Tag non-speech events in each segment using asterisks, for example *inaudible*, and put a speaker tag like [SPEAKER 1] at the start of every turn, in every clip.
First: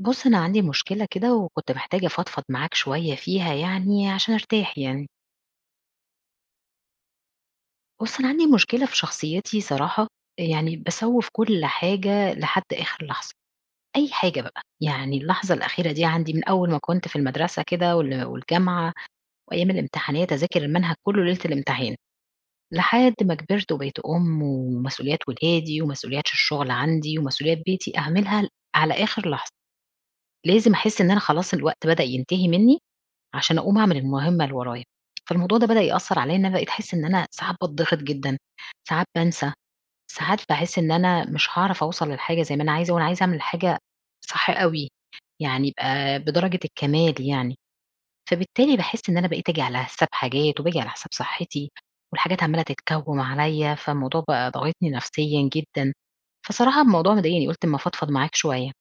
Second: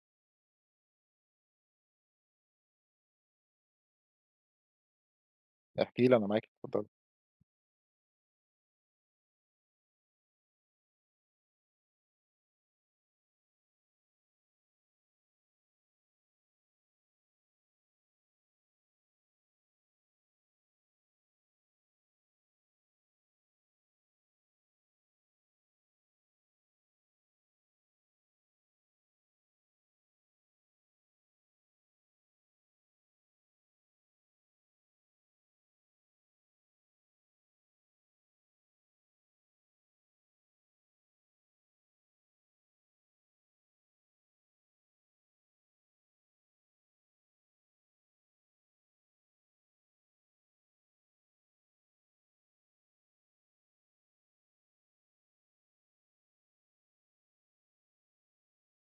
[SPEAKER 1] ُبص، أنا عندي مشكلة كده وكنت محتاجة أفضفض معاك شوية فيها يعني عشان أرتاح يعني.
[SPEAKER 2] احكِ لي أنا معاكِ، اتفضّلي.
[SPEAKER 1] بُص، أنا عندي مشكلة في شخصيتي صراحة. أ يعني باسوّف كل حاجة لحد آخر لحظة. أي حاجة بقى. يعني اللحظة الأخيرة دي عندي من أول ما كنت في المدرسة كده وال والجامعة وأيام الامتحانات أذاكر المنهج كُلّه ليلة الامتحان. لحد ما كبرت وبقيت أُم ومسؤوليات ولادي ومسؤوليات الشغل عندي ومسؤوليات بيتي أعملها ال على آخر لحظة. لازم أحس إن أنا خلاص الوقت بدأ ينتهي منّي عشان أقوم أعمل المهمة اللي ورايا. فالموضوع ده بدأ يأثّر عليّا إن بقيت أحس إن أنا ساعات باتضِغط جدًا، ساعات بانسى، ساعات باحس إن أنا مش هاعرف أوصل للحاجة زي ما أنا عايزة، وأنا عايزة أعمل حاجة صح أوي. يعني يبقى بدرجة الكَمال يعني. فبالتالي باحس إن أنا بقيت أجي على حساب حاجات وباجي على حساب صحتي. والحاجات عمّالة تتكوّم عليّا، فالموضوع بقى ضاغطني نفسيًا جدًا. فصراحة الموضوع مضايقني قُلت أمّا أفضفض معاك شوية.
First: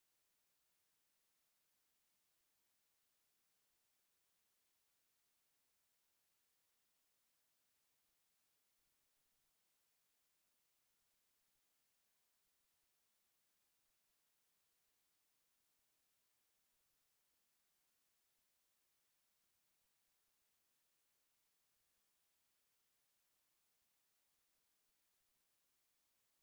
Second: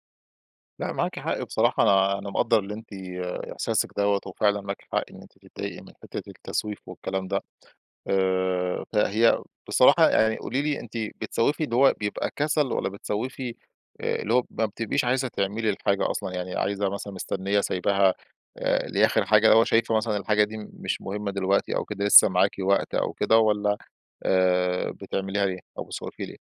[SPEAKER 2] لأ معاكِ حق بصراحة، أنا أنا مقدّر اللي أنتِ إحساسِك دوّة، وفعلًا معاكِ حق إن أنتِ تضايقي من حتة التسويف والكلام ده، آآ فهي بصراحة يعني قولي لي أنتِ بتسوفي اللي هو بيبقى كسل، والّا بتسوفي آآ اللي هو ما بتبقيش عايزة تعملي الحاجة أصلًا، يعني عايزة مثلًا مستنية سايبها آآ دي آخر حاجة، اللي هو شايفة مثلًا الحاجة دي مش مهمة دلوقتي أو كده، لسه معاكِ وقت أو كده، والّا آآ بتعمليها ليه أو بتسوفي ليه؟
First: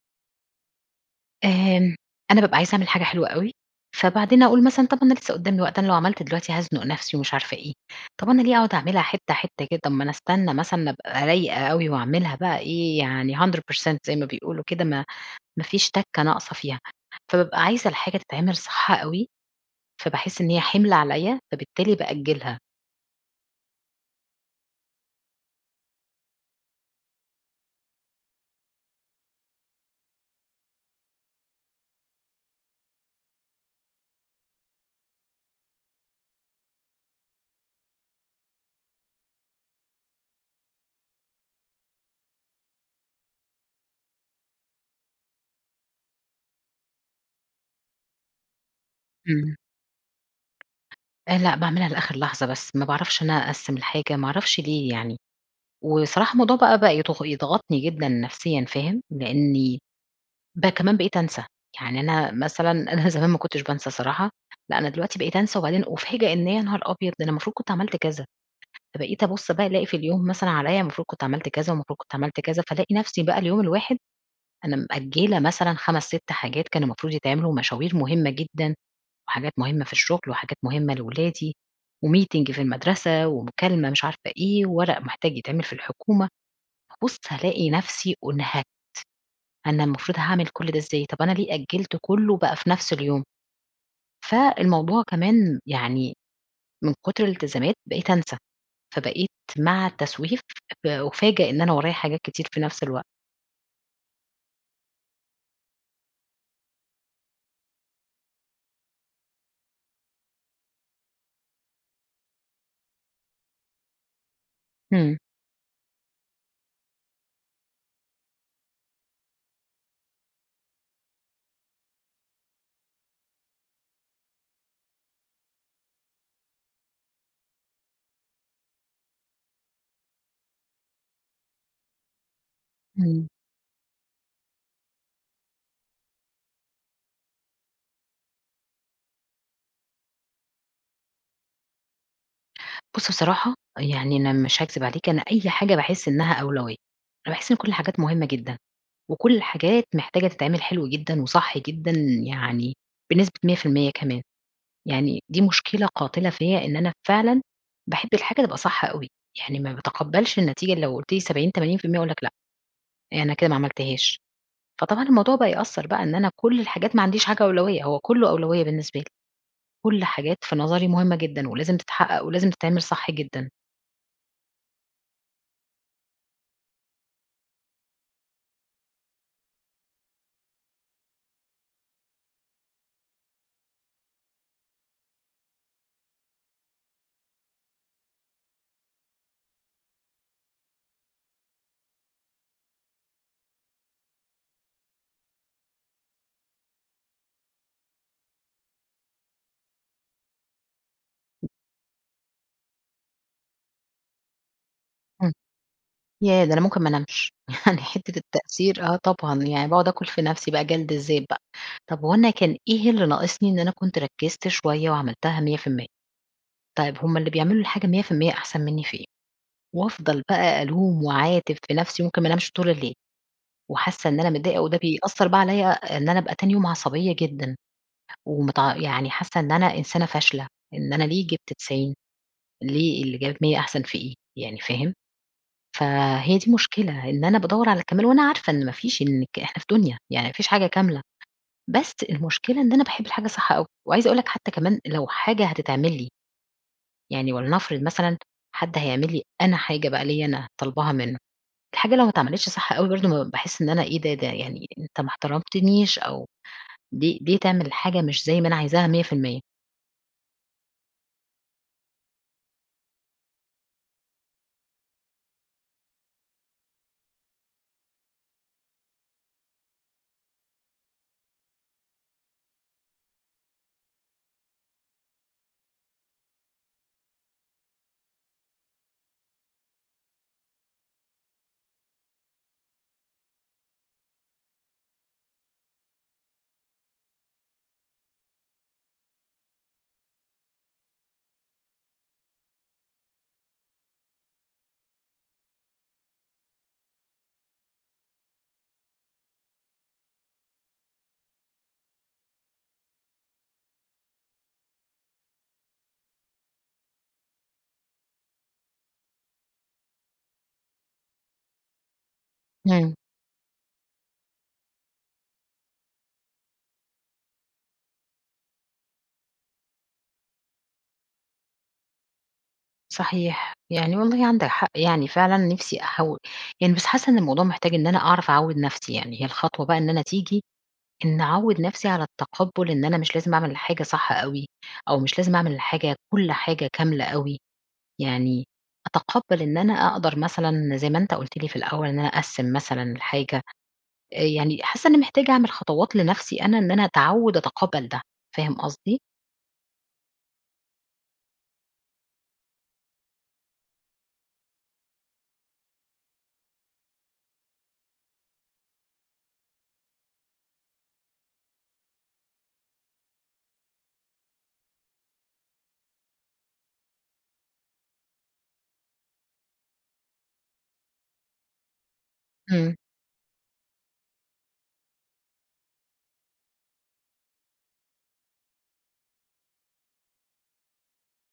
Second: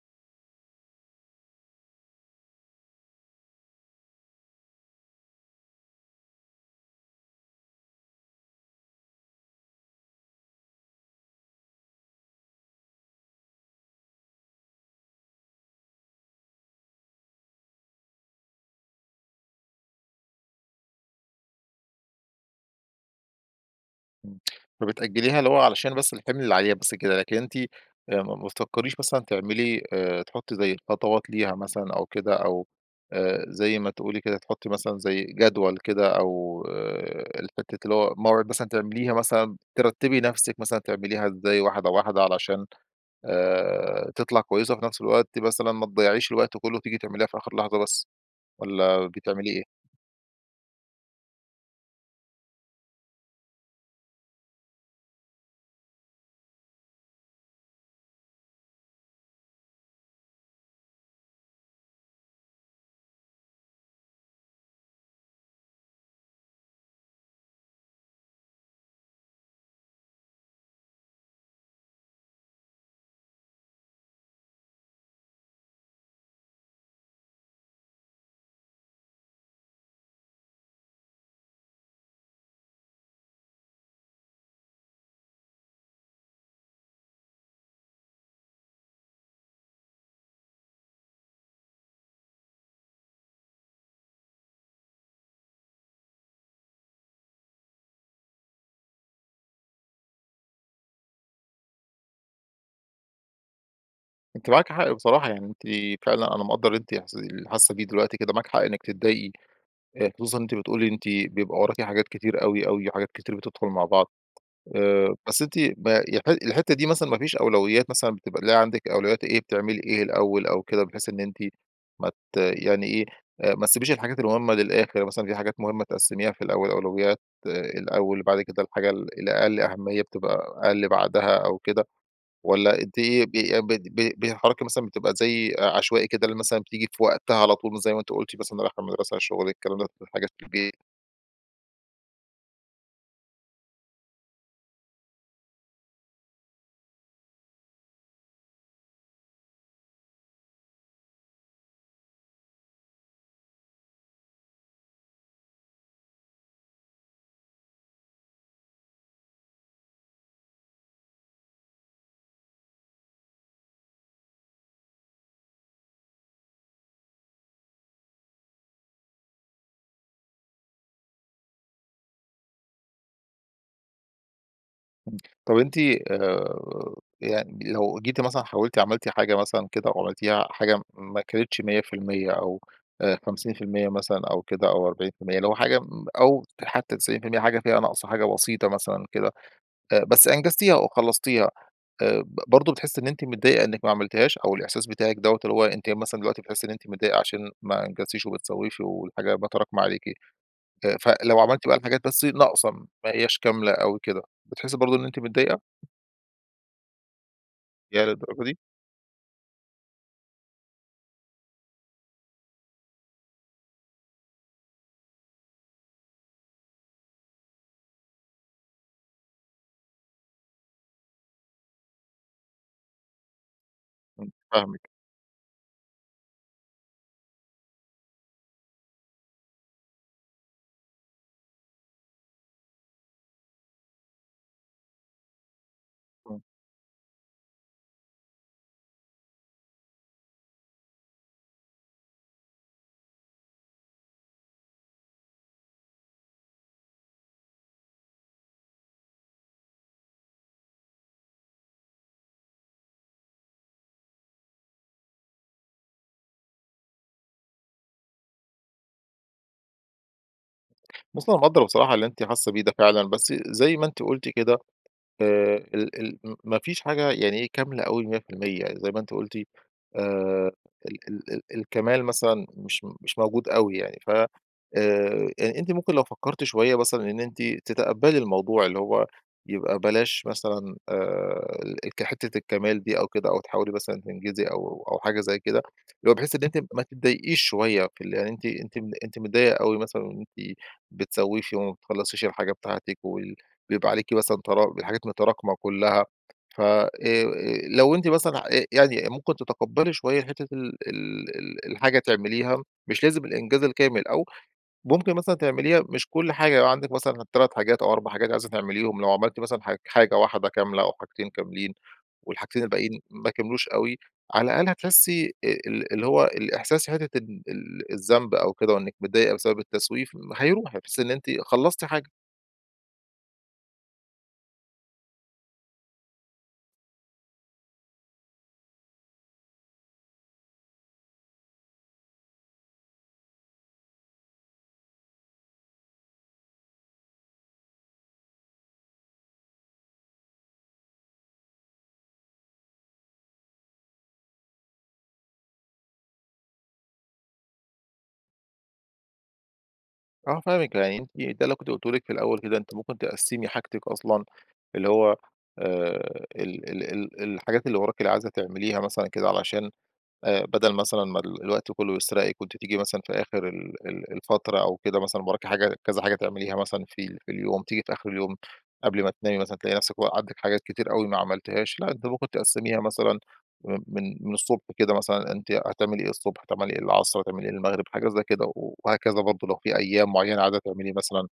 [SPEAKER 1] آمم أنا بابقى عايزة أعمل حاجة حلوة أوي، فبعدين أقول مثلًا طب أنا لسه قدّامي وقت، أنا لو عملت دلوقتي هازنق نفسي ومش عارفة إيه، طب أنا ليه أقعد أعملها حتة حتة كده، طب ما أنا أستنى مثلًا أبقى رايقة أوي وأعملها بقى إيه يعني 100% زي ما بيقولوا كده، ما ما فيش تَكة ناقصة فيها، فبابقى عايزة الحاجة تتعمل صح أوي، فباحس إن هي حِمل عليّا، فبالتالي بأجّلها.
[SPEAKER 2] إمم فبتأجّليها، اللي هو علشان بس الحِمل اللي عليها بس كده، لكن أنتِ آآ ما ما بتفكّريش مثلًا تعملي آآ تحطّي زي الخطوات ليها مثلًا أو كده، أو آآ زي ما تقولي كده تحطّي مثلًا زي جدول كده، أو آآ الفكرة اللي هو موعد مثلًا تعمليها مثلًا ترتبي نفسِك، مثلًا تعمليها إزاي واحدة واحدة، علشان آآ تطلع كويسة، وفي نفس الوقت مثلًا ما تضيّعيش الوقت كله، وتيجي تعمليها في آخر لحظة بس، والّا بتعملي
[SPEAKER 1] إمم.
[SPEAKER 2] إيه؟
[SPEAKER 1] آآ، لأ باعملها لآخر لحظة بس، ما باعرفش إن أنا أقسِّم الحاجة ما أعرفش ليه يعني، وصراحة الموضوع بقى بقى يض يضغطني جدًا نفسيًا فاهم؟ لأني بقى كمان بقيت أنسى، يعني أنا مثلًا أنا زمان ما كُنتش بانسى الصراحة، لأ أنا دلوقتي بقيت أنسى، وبعدين أُفاجأ إن يا نهار أبيض! أنا المفروض كنت عملت كذا، فبقيت أبص بقى ألاقي في اليوم مثلًا عليّا المفروض كنت عملت كذا، والمفروض كنت عملت كذا، فألاقي نفسي بقى اليوم الواحد أنا مأجلة مثلًا 5 6 حاجات كان المفروض يتعملوا، ومشاوير مهمة جدًا، وحاجات مهمة في الشغل، وحاجات مهمة لأولادي، وmeeting في المدرسة، ومكالمة مش عارفة إيه، ورق محتاج يتعمل في الحكومة، ابُص ألاقي نفسي أُنهكت، أنا المفروض هاعمل كل ده إزاي، طب أنا ليه أجلت كله بقى في نفس اليوم، فالموضوع كمان يعني من كُتر الالتزامات بقيت أنسى، فبقيت مع التسويف أُفاجأ إن أنا ورايا حاجات كتير في نفس الوقت.
[SPEAKER 2] أنتِ معاكِ حق بصراحة، يعني أنتِ فعلًا أنا مقدر اللي أنتِ إحس اللي حاسة بيه دلوقتي كده معاكِ حق إنِك تتضايقي، آآ خصوصًا أنتِ بتقولي إن أنتِ بيبقى وراكِ حاجات كتير أوي، أوي وحاجات كتير بتدخل مع بعض، آآ
[SPEAKER 1] إمم.
[SPEAKER 2] بس أنتِ ما يح الحتّة دي مثلًا ما فيش أولويات مثلًا، بتبقى اللي هي عندِك أولويات إيه، بتعملي إيه الأول، أو كده، بحيث إن أنتِ ما ت يعني إيه، ما تسيبيش الحاجات المهمة للآخر، مثلًا في حاجات مهمة تقسميها في الأول، أولويات آآ الأول، وبعد كده الحاجة ال الأقل أهمية بتبقى أقل بعدها، أو كده، والّا أنتِ
[SPEAKER 1] إمم.
[SPEAKER 2] ب بت ب بتتحركي مثلًا، بتبقى زي عشوائي كده اللي مثلًا، بتيجي في وقتها على طول، وزي ما أنتِ قُلتِ مثلًا رايحة المدرسة شُغلِك الكلام ده، حاجات في البيت
[SPEAKER 1] بُص بصراحة، يعني أنا مش هاكذب عليك، أنا أي حاجة باحس إنّها أولوية. باحس إن كل الحاجات مهمة جدًا. وكل الحاجات محتاجة تتعمل حلو جدًا وصح جدًا يعني بنسبة 100% كمان. يعني دي مشكلة قاتلة فيّا، إن أنا فعلًا باحب الحاجة تبقى صح أوي. يعني ما باتقبّلش النتيجة لو قُلت لي 70، 80% أقول لك لأ. يعني أنا كده ما عملتهاش. فطبعًا الموضوع بقى يأثّر بقى إن أنا كل الحاجات ما عنديش حاجة أولوية، هو كُلّه أولوية بالنسبه لي. كل حاجات في نظري مهمة جدًا ولازم تتحقق ولازم تتعمل صح جدًا.
[SPEAKER 2] طب أنتِ آآ يعني لو جيتِ مثلًا حاولتِ عملتِ حاجة مثلًا كده وعملتيها حاجة ما كانتش 100% أو أ 50% مثلًا أو كده أو 40% اللي هو حاجة مب أو حتّى 90% حاجة فيها ناقصة حاجة بسيطة مثلًا كده، أ بس أنجزتيها وخلّصتيها آآ ب برضه بتحسّي إن أنتِ متضايقة إنِّك ما عملتيهاش؟ أو الإحساس بتاعِك دوّة، اللي هو أنتِ مثلًا دلوقتي بتحسّي إن أنتِ متضايقة عشان ما أنجزتيش وبتسوّيش والحاجة بقى تراكمة عليكِ. آآ فلو عملتِ بقى الحاجات بس ناقصة م ما هيّاش كاملة أوي كده، بتحسّي برضه إن أنتِ
[SPEAKER 1] إمم.
[SPEAKER 2] متضايقة؟
[SPEAKER 1] ياه! ده أنا ممكن ما انامش. يعني
[SPEAKER 2] ياه
[SPEAKER 1] حتّة
[SPEAKER 2] للدرجة دي؟!
[SPEAKER 1] التأثير آه طبعًا. يعني باقعد آكُل في نفسي بقى جَلد الذات بقى. طب هو أنا كان إيه اللي ناقصني إن أنا كنت ركِّزت شوية وعملتها 100%؟ طيب، هم اللي بيعملوا الحاجة 100% أحسن منّي في إيه؟ وافضل بقى ألوم واعاتب في نفسي، ممكن ما أنامش طول الليل. وحاسّة إن أنا
[SPEAKER 2] إمم
[SPEAKER 1] متضايقة وده
[SPEAKER 2] فاهمِك.
[SPEAKER 1] بيأثّر بقى عليّا إن أنا أبقى تاني يوم عصبية جدًا. ومتع يعني حاسّة إن أنا إنسانة فاشلة. إن أنا ليه جِبت 90؟ ليه اللي جابت 100 أحسن في إيه؟ يعني فاهم؟ فهي
[SPEAKER 2] إمم.
[SPEAKER 1] دي المشكلة، إن أنا بادوّر على الكَمال وأنا عارفة إن ما فيش إنِك إحنا في دُنيا يعني ما فيش حاجة كاملة. بس المُشكلة إن أنا باحب الحاجة صح أوي. وعايزة أقول لك حتّى كمان لو حاجة هتتعمل لي يعني ولنفرض مثلًا حد هيعمل لي أنا حاجة بقى ليّا أنا طالباها منّه، الحاجة لو ما اتعملتش صح أوي برضه م باحس إن أنا إيه ده؟ ده يعني أنت ما احترمتنيش أو ليه ليه تعمل الحاجة مش زي ما أنا عايزاها 100%.؟
[SPEAKER 2] بُصّي، أنا مقدر بصراحة اللي أنتِ حاسّة بيه ده فعلًا، بس زي ما أنتِ قلتِ كده، آآ ال ال ما فيش حاجة يعني كاملة أوي 100%، زي ما أنتِ قلتِ. آآ ال ال ال الكمال مثلًا مش مش موجود أوي يعني. ف آآ، أ أنتِ ممكن لو فكرتِ شويّة مثلًا إن أنتِ تتقبلي الموضوع، اللي هو يبقى بلاش مثلًا آآ، ال ك حتّة الكمال دي أو كده، أو تحاولي مثلًا تنجزي أو أو حاجة زي كده، اللي هو بحيث إن أنتِ ما تضايقيش شويّة في ال يعني. أنتِ أنتِ م أنتِ متضايقة أوي مثلًا إن أنتِ بتسوفِي وما بتخلصيش الحاجة بتاعتِك، وي وبيبقى عليكِ مثلًا تر الحاجات متراكمة كلّها. ف آآ، لو أنتِ مثلًا آآ، يعني ممكن تتقبلي شويّة حتّة ال ال ال الحاجة تِعمليها مش لازم الإنجاز الكامل، أو ممكن مثلًا تِعمليها مش كل حاجة. لو عندِك مثلًا 3 حاجات أو 4 حاجات عايزة تِعمليهم، لو عملتِ مثلًا ح حاجة واحدة كاملة أو حاجتين كاملين، والحاجتين
[SPEAKER 1] امم.
[SPEAKER 2] الباقيين ما كملوش أوي، على الأقل هتحسّي آآ ال اللي هو الإحساس في حتّة ال ال الذنب أو كده، وإنِّك مِتضايقة بسبب التسويف، هيروح بحيث إن أنتِ خلصتِ حاجة.
[SPEAKER 1] صحيح. يعني والله عندك حق يعني فعلًا نفسي أحو يعني بس حاسّة إن الموضوع محتاج إن أنا أعرف أعوّد نفسي. يعني هي الخطوة بقى إن أنا تيجي إنّي أعوّد نفسي على التَقبُّل إن أنا مش لازم أعمل الحاجة صح أوي، أو مش لازم أعمل الحاجة كل حاجة كاملة أوي. يعني أتَقبّل إن أنا أقدر مثلًا زي ما أنت قُلت لي في الأول، إن أنا أقسّم مثلًا الحاجة. أ يعني حاسّة إنّي محتاجة أعمل خطوات لنفسي أنا، إن أنا أتعوّد أتَقبّل ده فاهم قصدي؟
[SPEAKER 2] آه فاهمِك. يعني أنتِ ده اللي كنت قلُته لِك في الأول كده. أنتِ ممكن تقسّمي حاجتِك أصلًا اللي هو آآ ال ال ال الحاجات اللي وراكِ اللي عايزة تعمليها مثلًا كده علشان أ بَدَل مثلًا ما ال الوقت كُلّه يسرقِك وأنتِ تيجي مثلًا في آخر ال ال الفترة أو كده مثلًا وراكِ حاجة كذا حاجة تعمليها مثلًا في ال في اليوم. تيجي في آخر اليوم قبل ما تنامي مثلًا، تلاقي نفسِك و عندِك حاجات كتير أوي ما عملتيهاش. لأ أنتِ ممكن
[SPEAKER 1] إمم.
[SPEAKER 2] تقسّميها مثلًا *unintelligible* من من الصبح كده مثلًا. أنتِ هتعملي إيه الصبح، هتعملي إيه العصر، هتعملي إيه المغرب؟ حاجة زي كده. و وهكذا برضه لو في أيام معّينة عايزة تعملي مثلًا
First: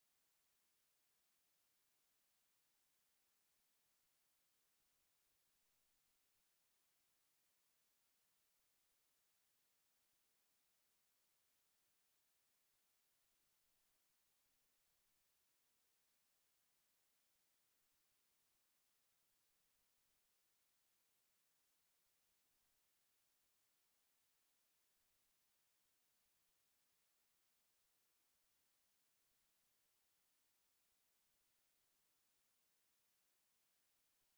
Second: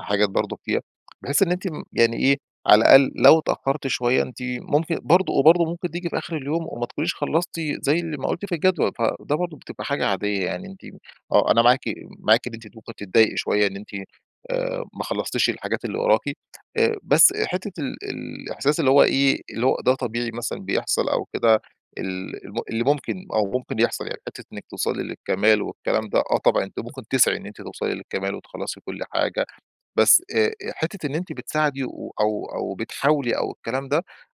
[SPEAKER 2] حاجات برضه فيها، بحيث إن أنتِ م يعني إيه، على الأقل لو اتأخّرتِ شوية أنتِ ممكن برضه وبرضه ممكن تيجي في آخر اليوم وما تكونيش خلصتِ زي اللي ما قُلتِ في الجدول. فده برضه بتبقى حاجة عادية. يعني أنتِ آه. أنا معاكِ معاكِ إن أنتِ ممكن تتضايقي شوية إن أنتِ آآ ما خلّصتيش الحاجات اللي وراكِ. آآ بس حتّة ال ال الإحساس اللي هو إيه، اللي هو ده طبيعي مثلًا بيحصل أو كده ال الم اللي ممكن أو ممكن يحصل يعني. حتّة إنِّك توصلي للكَمال والكلام ده آه طبعًا. أنتِ ممكن تسعي إن أنتِ توصلي للكَمال وتخلّصي كل حاجة. بس آآ أ حتّة إن أنتِ بتساعدي و أو أو بتحاولي أو الكلام ده،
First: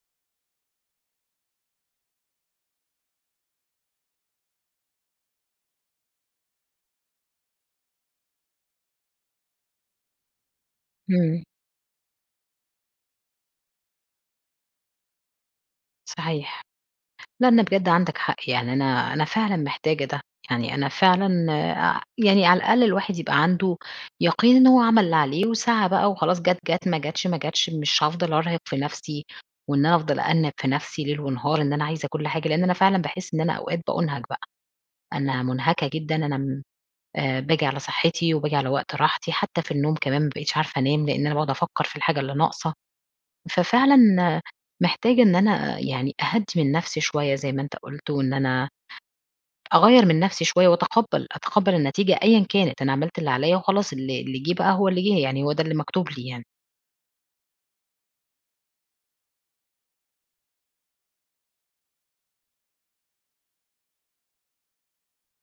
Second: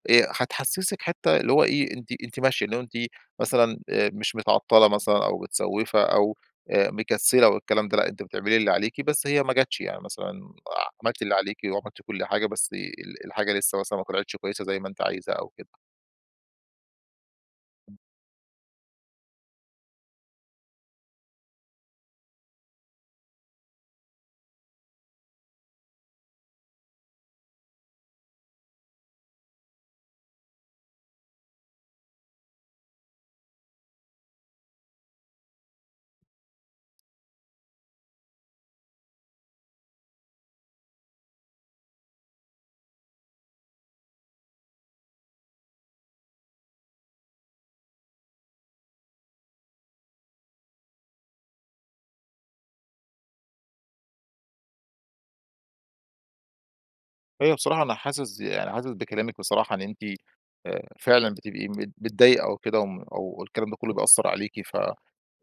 [SPEAKER 2] أ هتحسّسِك حتّة اللي هو إيه، أنتِ أنتِ ماشية. اللي هو أنتِ مثلًا آآ مش متعطّلة مثلًا أو متسوّفة أو آآ مكسّلة والكلام ده لأ. أنتِ بتعملي اللي عليكِ بس هي ما جاتش. يعني مثلًا عملتِ اللي
[SPEAKER 1] إمم.
[SPEAKER 2] عليكِ وعملتِ كل حاجة، بس ال الحاجة لسّه مثلًا ما طلعتش كويسة زي ما أنتِ عايزة أو كده.
[SPEAKER 1] صحيح. لأ أنا بجد عندك حق. يعني أنا أنا فعلًا محتاجة ده. يعني أنا فعلًا أ يعني على الأقل الواحد يبقى عنده يَقين إن هو عمل اللي عليه وسعى بقى وخلاص جات جات، ما جاتش ما جاتش. مش هافضل أرهق في نفسي، وإن أنا أفضل أأنِّب في نفسي ليل ونهار، إن أنا عايزة كل حاجة. لإن أنا فعلًا باحس إن أنا أوقات بأُنهَك بقى. أنا مُنهَكَة جدًا، أنا م أ باجي على صحّتي، وباجي على وقت راحتي. حتّى في النوم كمان ما بقيتش عارفة أنام لإن أنا باقعد أفكّر في الحاجة اللي ناقصة. ففعلًا محتاجة إن أنا يعني أهدّي من نفسي شوية زي ما أنت قُلت، وإن أنا أغيّر من نفسي شوية وأتقبّل أتقبّل النتيجة أيًا كانت. أنا عملت اللي عليّا وخلاص اللي اللي جِه بقى هو اللي جِه. يعني هو ده اللي مكتوب لي يعني.
[SPEAKER 2] أيوه بصراحة أنا حاسس يعني حاسس بكلامِك بصراحة، إن أنتِ أ فعلًا بتبقي مت متضايقة أو كده وم أو الكلام ده كُلّه بيأثّر عليكِ. ف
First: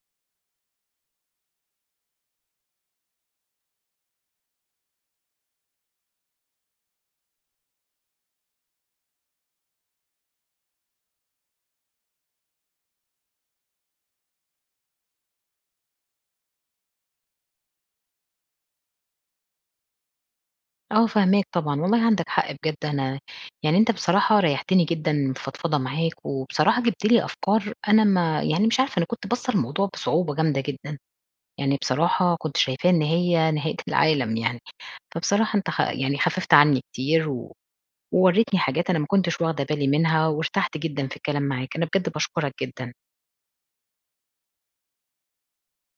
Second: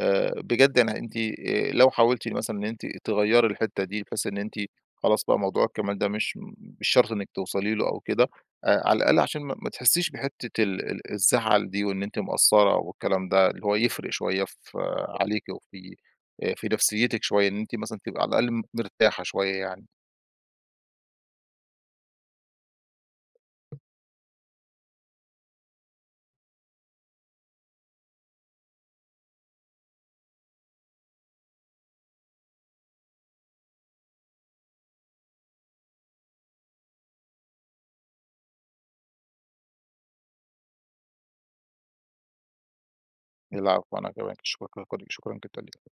[SPEAKER 2] آآ بجد يعني أنتِ أ لو حاولتِ مثلًا إن أنتِ تغيّري الحتّة دي، بحيث إن أنتِ خلاص بقى موضوع الكَمال ده مش م مش شرط إنِّك توصلي له أو كده أ على الأقل عشان ما ما تحّسيش بحتّة ال ال الزعل دي وإن أنتِ مقصّرة أو الكلام ده اللي هو يفرق شوية ف عليكِ وفي أ في نفسيّتِك شوية. إن أنتِ مثلًا تبقى على الأقل مرتاحة شوية يعني.
[SPEAKER 1] آه فاهماك طبعًا. والله عندك حق بجد أنا يعني أنت بصراحة ريّحتيني جدًا الفضفضة معاك، وبصراحة جِبت لي أفكار أنا ما يعني مش عارفة أنا كنت باصّة للموضوع بصعوبة جامدة جدًا. يعني بصراحة كنت شايفاه إن هي نهاية العالم يعني. فبصراحة أنت خ يعني خفّفت عنّي كتير و وورّيتني حاجات أنا ما كنتش واخدة بالي منها وارتحت جدًا في الكلام معاك. أنا بجد باشكُرك جدًا.
[SPEAKER 2] العفو أنا كمان. *unintelligible* ليكِ، شكرًا جدًا ليكِ.